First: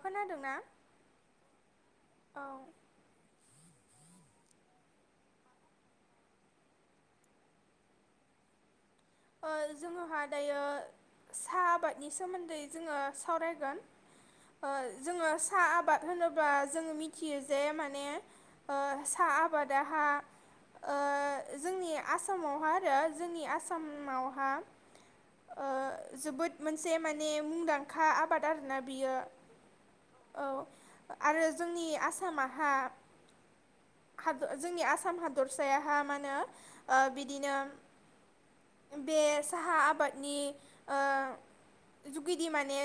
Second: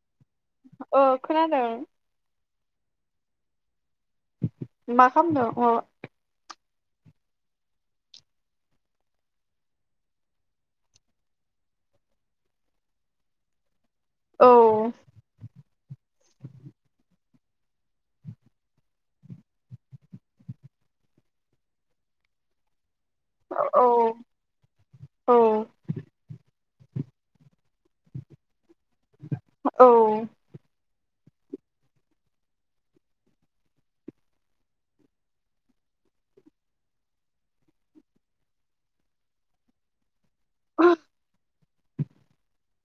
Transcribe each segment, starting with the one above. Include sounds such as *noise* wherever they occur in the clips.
खोनादोंना औ खोनादों। औ मा खालामदो अ। जोङोहा दायो साहा आबादनि सोमोन्दै जोङो सावरायगोन औ जोङो साहा आबाद होनोबा जों मिथियो जे माने ओ साहा आबादा हा जोंनि आसामावहा आरो जोंनि औ आसामावहा औ ओ जोबोद मोनसे माने मुंदांखा खा आबाद आरोना बियो औ औ। आरो जोंनि आसामाहा जोंनि आसाम हादरसायाहहा मा होनो बिदिनो बे साहा आबाद नि ओ जुगिदि माने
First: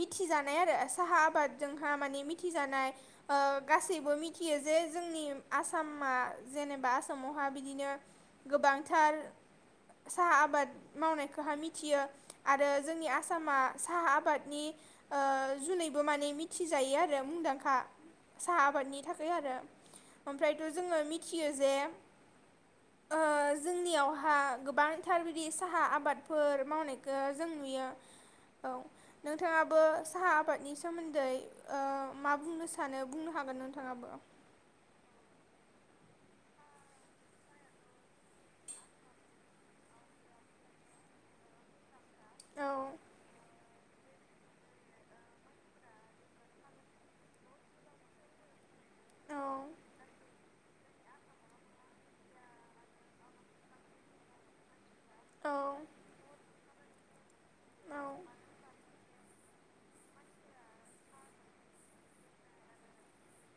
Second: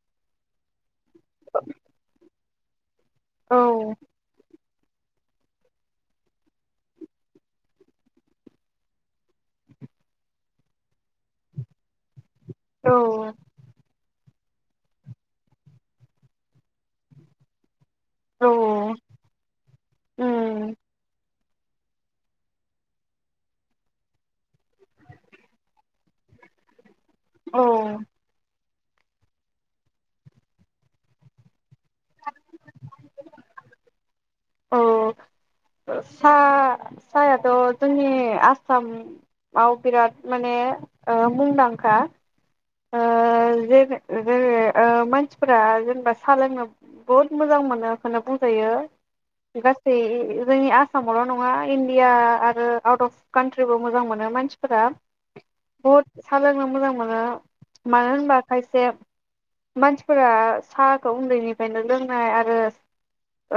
मिथिजानाय आरो। साहा आबादजोंहा माने थि जानाय ओ औ गासैबो मिथियो जे जोंनि आसामा जेनेबा आसामावहा बिदिनो गोबांथार साहा आबाद मावनायखौहा मिथियो आरो जोंनि आसामा साहा आबाद नि ओ जुनैबो माने मिथिजायो आरो मुंदांखा साहा औ आबादनि थाखाय आरो ओमफ्रायथ उम जोङो मिथियो जे ओ जोंनियावहा गोबांथार बिदि साहा आबादफोर मावनाय औ औ नोंथाङाबो साहा आबादनि सोमोन्दै मा बुंनो सानो बुंनो हागोन नोंथाङाबो। औ साहायाथ जोंनि आसामाव बिराद माने ओ मुंदांखा औ ओ जे-जै ओ मानसिफोरा जेनेबा साहा लोंनो बहुद मोजां मोनोखौनो बुंजायो। औ गासै जोंनि आसामावल नङा इण्डिया आरो आउट अफ कान्ट्रिबो मोजां मोनो मानसिफोरा। औ बुहत सा लोन मोजां मोनो। औ मानो होनबा खायसे मानसिफोरा साहाखौ उन्दैनिफ्रायनो लोंनाय आरो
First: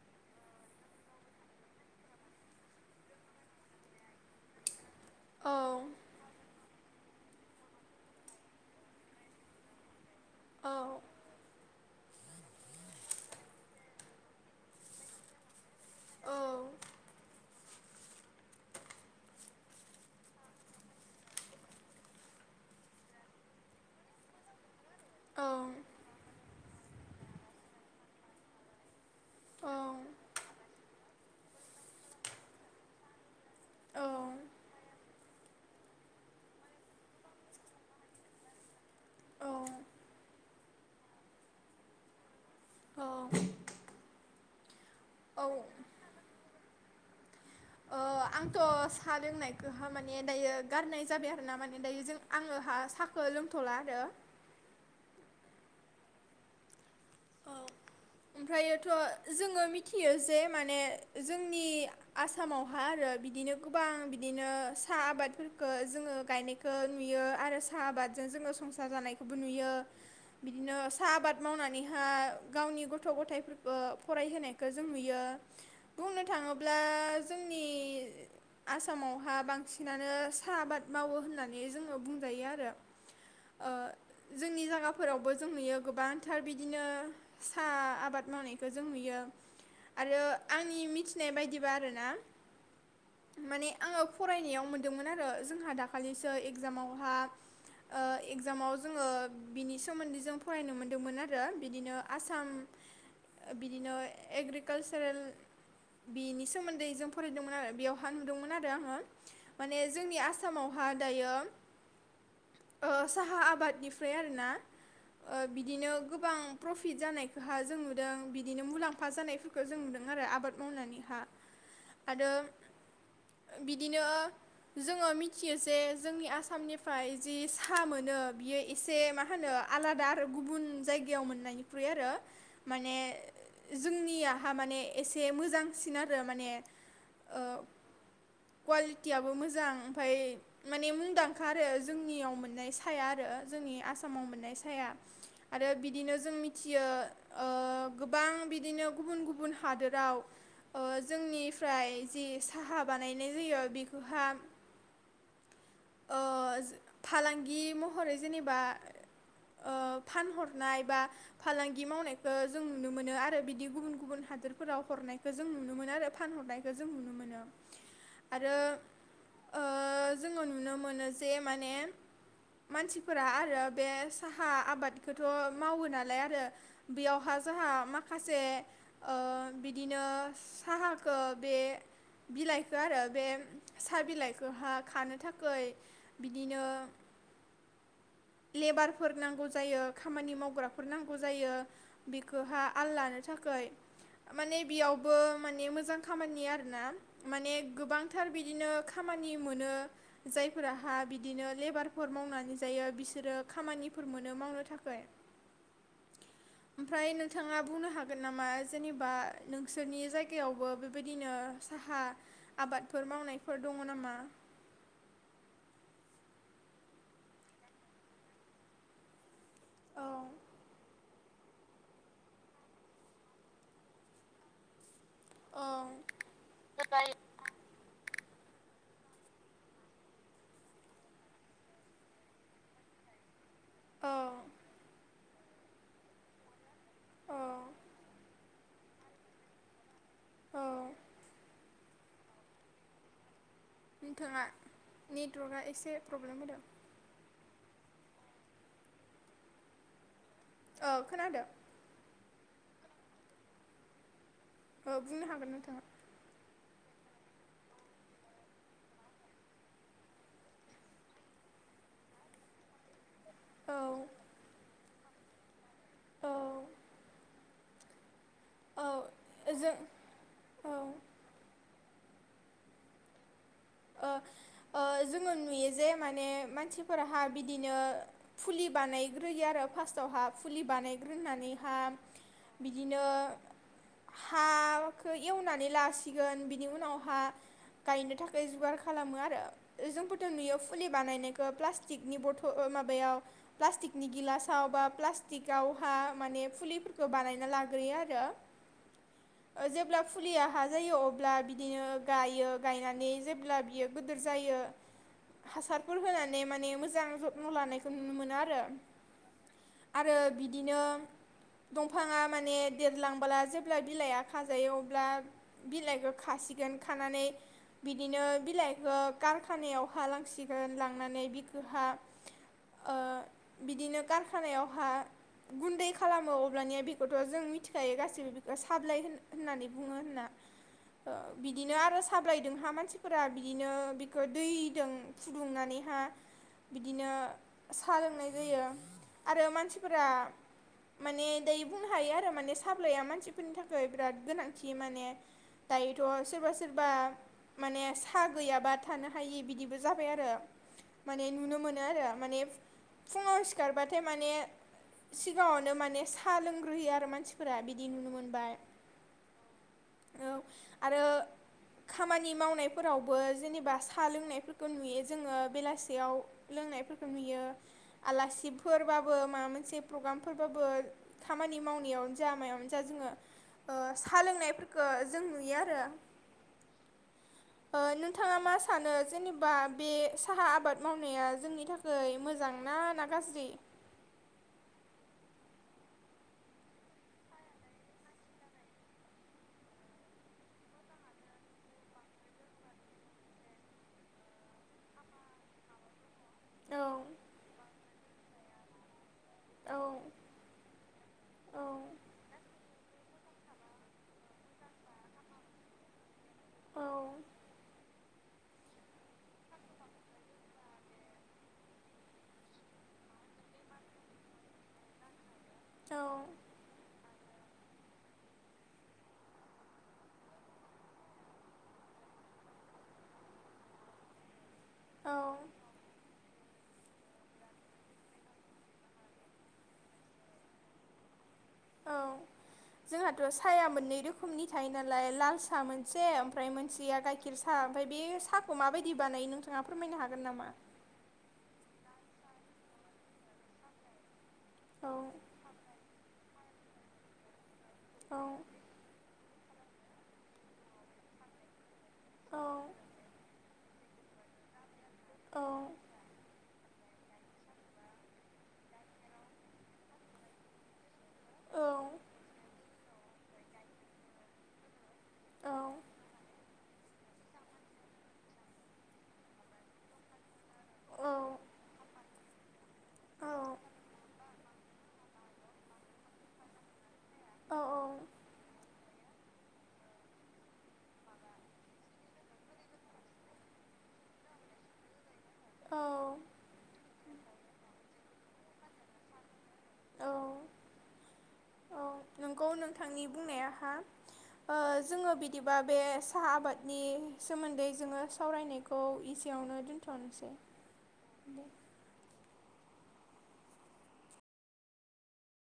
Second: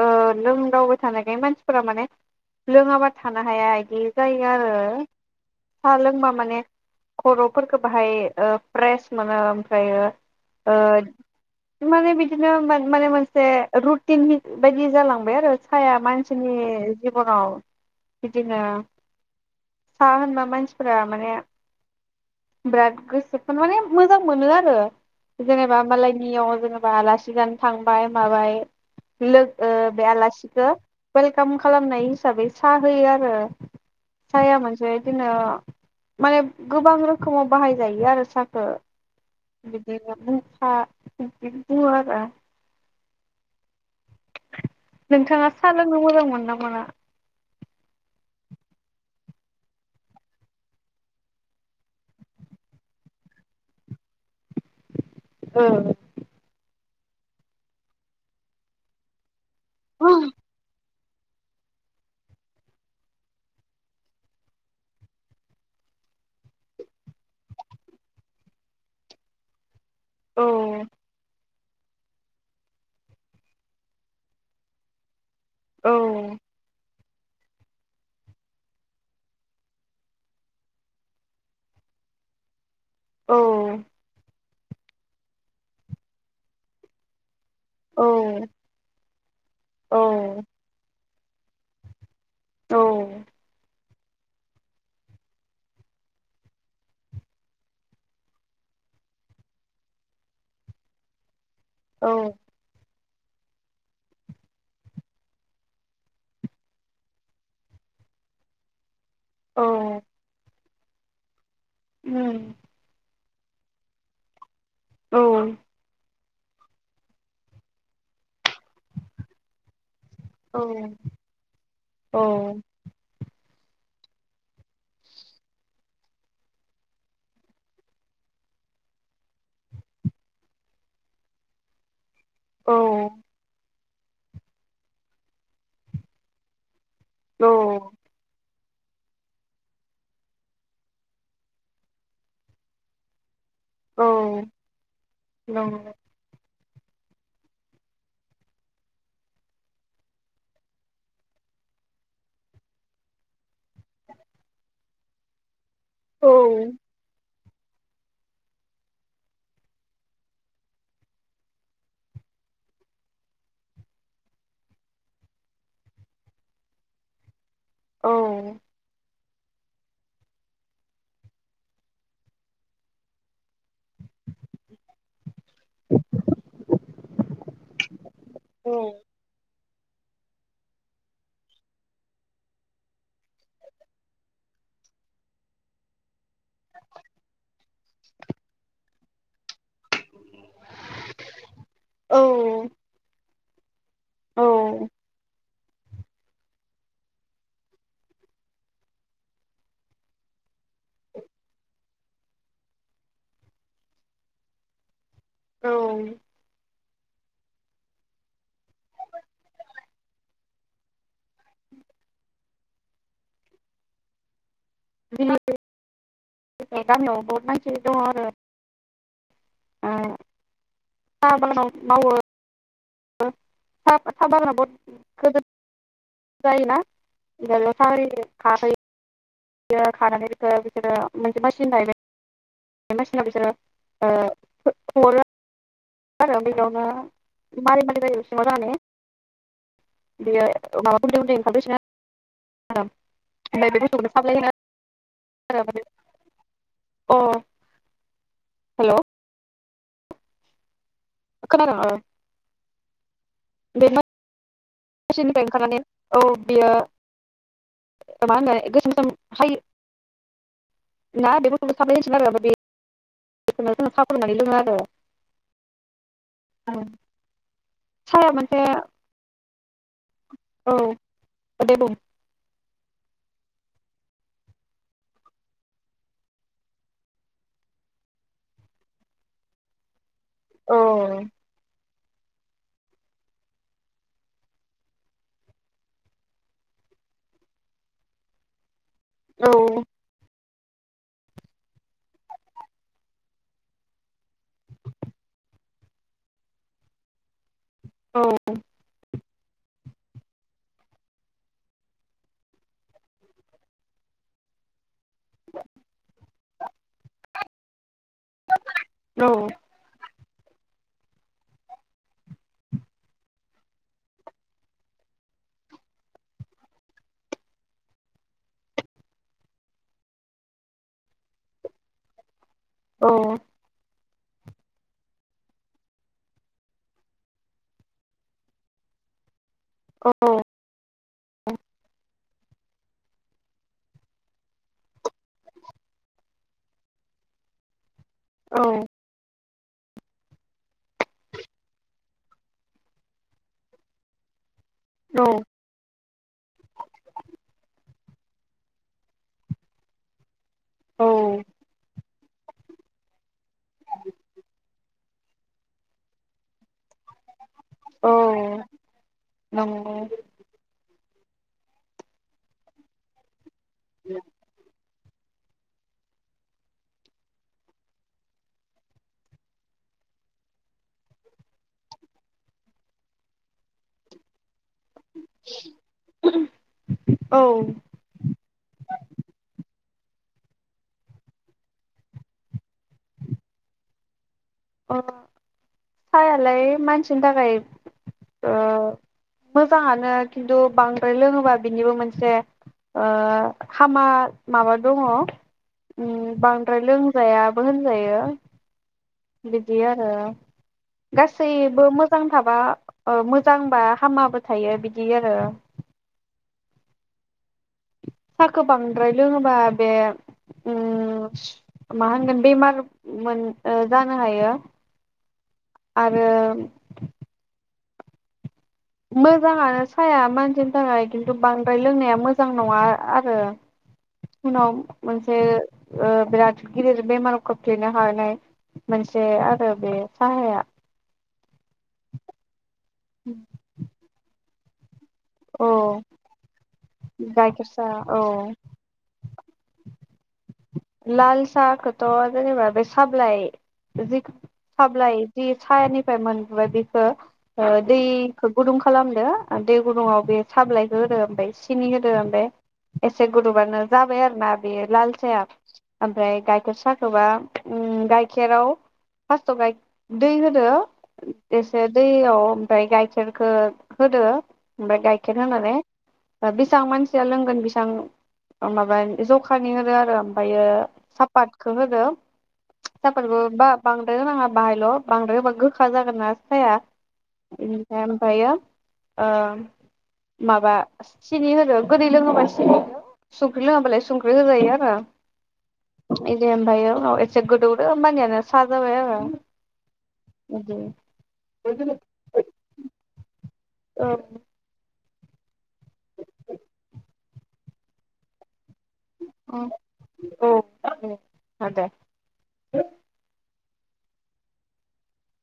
ओ लोंदावबाय थानायखाय मानसिफोरा माने लोङाबा थानो हाया बिदि जायो आरो। औ सा लोंबा माने खरफोरखौ बाहाय ओ फ्रेस मोनो ओमफ्र औ ओ माने बिदिनो माने मोनसे रुटिन बायदि जालां बाय आरो। साहाया औ मानसिनि जिबनाव बिदिनो सा होनबा मानसिफोरा माने बिराद गोसोखोन माने मोजां मोनो आरो। जेनेबा मालानियाव जेनेबा आलासि जानो थांबाय माबाय लोगो बे आलासिखौ वेलकाम खालामनाय हिसाबै साहा होयो आरो साहाया औ मोनसे बिदिनो माने गोबां रोखोमाव बाहायजायो आरो साहाखौ। बिदिनो बुं हा बिदिनो बुङो आरो। औ। नोंथाङा साहा लोंनो मोजां मोन ना मोना? ओ आंथ साहा लोंनायखौहा माने दायो गारनाय जाबाय आरो ना माने दायो जों आङोहा साहाखौ लोंथला आरो। ओ। ओमफ्रयोथ जोङो मिथियो जे माने जोंनि आसामावहाय आरो बिदिनो गोबां बिदिनो साहा आबादफोरखौ जोङो गायनायखौ नुयो आरो साहा आबादजों जोङो संसार जानायखौबो नुयो। औ बिदिनो साहा आबाद मावनानैहा गावनि गथ गथ गथायफोरखौ फराय होनायखौ जों नुयो। औ बुंनो थाङोब्ला जोंनि आसामावहा बांसिनानो साहा आबाद मावो होननानै जोङो बुंजायो आरो। औ ओ जोंनि जायगाफोरावबो जों नुयो गोबांथार बिदिनो साहा औ आबाद मावनायखौ जों नुयो। औ आरो आंनि मिथि थिनाय बायदिबा आरो ना औ माने आङो फरायनायाव मोनदोंमोन आरो जोंहा दाखालिसो इगजामावहा इगजामाव जोङो बिनि सोमोन्दै जों फरायनो मोन्दोंमोन आरो बिदिनो औ आसाम बिदिनो एग्रिकालसारेल बिनि सोमोन्दै जों फरायदोंमोन आरो बेयावहा नुदोंमोन आरो आङो माने औ जोंनि आसामाव हा दायो उम। ओ साहा आबादनिफ्राय आरो ना ओ बिदिनो गोबां प्रफिट जानाय हा जों नुदों बिदिनो मुलाम्फा जानायफोरखौ जों नुदों आरो आबाद औ मावनानै हा औ आरो बिदिनो जोङो मिथियो जे जोंनि आसामनिफ्राय जि साहा मोनो बियो एसे मा होनो आलादा आरो गुबुन जायगायाव मोननायनिख्रुइ आरो औ माने जोंनियाहा माने एसे मोजांसिन आरो माने औ। ओ कुवालिटियाबो मोजां ओमफाय माने मुंदांखा आरो जोंनियाव मोननाय साया आरो - जोंनि औ आसामाव मोननाय साया आरो नंगौ बिदिनो जों मि थियो ओ गोबां बिदिनो गुबुन गुबुन हादोराव जोंनिफ्राय जि साहा बानायनाय जायो बेखौहा औ। बि महरै जेनेबा फानहरनाय बा फालांगि मावनाय जों नुनो मोनो आरो बिदि गुबुन गुबुन हादोरफोराव हरनायखौ जों नुनो मोनो आरो फानहरनायखौ जों नुनो मोनो औ आरो ओ जोङो नुनो मोनो जे माने मानसिफोरा आरो बे साहा आबादखौथ' मावो नालाय आरो बेयावहा जोंहा माखासे औ बिदिनो साहाखौ बे बिलाइखौ आरो बे साहा बिलाइखौहा खानो थाखाय बिदिनो लेबारफोर नांगौ जायो खामानि मावग्राफोर नांगौ जायो बेखौहा औ आललानो - थाखाय माने औ बेयावबो मानि मोजां खामानि आरोना माने गोबांथार बिदिनो खामानि मोनो जायफोराह बिदिनो लेबारफोर मावनानै जायो बिसोरो खामानिफोर मोनो मावनो थाखाय औ। ओमफ्राय नोंथाङा बुंनो हागोन नामा जेनेबा नोंसोरनि जायगायावबो बेबायदिनो साहा आबादफोर मावनायफोर दङ नामा? बिनि गामियावबो बहुत मानसि दं आरो औ साह आबाद मावो थाबा लाब औ *unintelligible* खारै बि खानानै बेखो बिसोरो मोनसे मासिन जाहैबाय मासिनाव औ बिसोरो ओ *unintelligible* हरो आरो ओ औ मारै मारै *unintelligible* बियो औ माबाफोरजोंनो ओंखारबोसै *unintelligible* बुस्थुखौनो साप्लाय नोंथाङा होनो नेटवर्कआ एसे प्रब्लेम होदों। हेलौ। खोनादों ओ? बेनो औ बुंनो ससेनिफ्राय हागोन ओंखारनानै नोंथाङा औ बियो *inaudible* *inaudible* औ। औ साया मोनसे ओ जों औ। दे बुं ओ ओ जोङो नुयो जे माने मानसिफोराहा बिदिनो फुलि बानायग्रोयो आरो फार्स्टआवहा फुलि औ बानायग्रोनानैहा बिदिनो हाखो एवनानै लासिगोन बिनि उनावहा गायनो थाखाय बै बिबार खालामो आरो औ जोंफोरथ नुयो फुलि बानायनायखौ प्लास्टिनि बथल ओ माबायाव प्लास्टिकनि गिलासाव बा प्लास्टिकावहा माने फुलिफोरखौ बानायना ला ग्रोयो औ आरो ओ जेब्ला फुलियाहा जायो अब्ला बिदिनो गायो गायनानै जेब्ला बियो गोदोर जायो हासारफोर होनानै माने मोजां ज लानाय नुनो आरो। औ आरो बि बिदिनो दंफाङा माने देरलांला जेब्ला बिलायआ खाजायो अब्ला बिलायखो खासिगोन खानानै बिदिनो बिलायखो कारखानायावहा लांसिगोन लांनानै बिखोहा औ। कारखानायावहा गुन्दै खालामो अब्लानिया बेखौथ जों मिथिखायो गासैबो बेखौ साबलाय होन होन्नानै बुङो औ होन्ना। ओ बिदिनो आरो साबलाय जोंहा मानसिफोरा बिदिनो बिखौ दैजों फुदुंनानानैहा बिदिनो सा सा लोंनाय जायो आरो मान सिफोरा माने दायो बुंनो हायो आरो माने साब्लाया मानसिफोरनि थाखाय बिराद गोनां थि माने औ दायोथ' सोरबा सोरबा माने सा गैयाबा थानो हायि बिदिबो जाबाय आरो। औ माने नुनो मोनो आरो। माने फु-फुङाव सि खारबाथाय माने सिगांङावनो माने सा लोंग्रोयो आरो मानसि फोरा बिदि नुनो मोनबाय औ नंगौ औ आरो खामानि मावनायफोरावबो जेनेब बा साहा लोंनायफोरखौ नुयो जोङो बेलासियाव लोंनायफोरखौ नुयो आलासिफोरबाबो मा मोनसे प्रग्रामफोरबाबो खामानि मावनायावनो जा मायावनो जा जोंङो ओ साहा लोंनायफोर *unintelligible* जों नुयो आरो औ ओ नोंथांङा मा सानो जेनेबा बे साहा आबाद मावनाया जोंनि थाखाय मोजां ना ना गाज्रि? ओ साहायालाय मानसिनि थाखाय ओ मोजांङानो खिन्थु बांद्राय लोङोबा बिनिबो मोनसे ओ हामा माबा दङ उम्म औ बांद्राय लोंजायाबो होनजायो। बिदि औ आरो औ गासैबो मोजां थाबा ओ मोजांबा हामाबो थायो बिदि आरो औ साखो बांद्राय लोङोबा बे उम्म मा होनगोन बेमार मोन ओ जानो हायो। आरो मोजांङानो साया मानसिनि थाखाय खिन्थु बांद्राय लोंनाया मोजां नङा आ-आरो। उनाव औ मोनसे ओ बिराद गिदिर बेमाराव खोख्लैनो हानाय मोनसे आरो बे साहाया। औ जोंहाथ' साया मोननै रोखोमनि थायो नाल लाय ला सा औ मोनसे ओमफ्राय मोनसेया गाइखेर सा ओमफाय बे साहा औ साहाखौ माबा बायदि बानायो नोंथ *unintelligible* फोरमायनो हागोन नामा? लाल साखोथ' जेनेबा बे साब्लाय जि औ साब्लाय जि सायानिफ्राय मोन ओमफाय बेखो ओ औ दैखो गुदुं खालामदो दै गुदुंङाव बे साब्लायखो होदो ओमफाय सि सिनि होदो औ ओमफाय एसे गोद सोबानो जाबाय आरो मा बे लाल औ साहाया ओमफ्राय गाइखेर साखोबा गाइखेराव फार्स्टआव दै होदो औ एसे दैयाव ओमफ्राय गाइखेरखौ होदो ओमफाय गाइखेर औ होनानै बे बेसां मानसिया लोंगोन बेसां माबानि जखानि होदो आरो ओमफायो सापातखौ होदो साफाटखौ बा बांद्राय होनाङा बाहायल बांद्राय होबा गोखा जागोन ना साया इनिफ्राय ओमफायो माबा सिनि होदो गोदै लोङोबा सिनि हो संख्रि लोङाबालाय संख्रि होजायो आरो इदि ओमफाङो उनाव एसे गोदोवदो होनबानियानो‌ सा जाबाय आरो औ नोंगौ *unintelligible* नोंथांनि औ दिबा बे साहा आबादनि सोमोन्दै जोङो सावरायनाय खौ इसेयावनो दोनथनोसै औ दे हो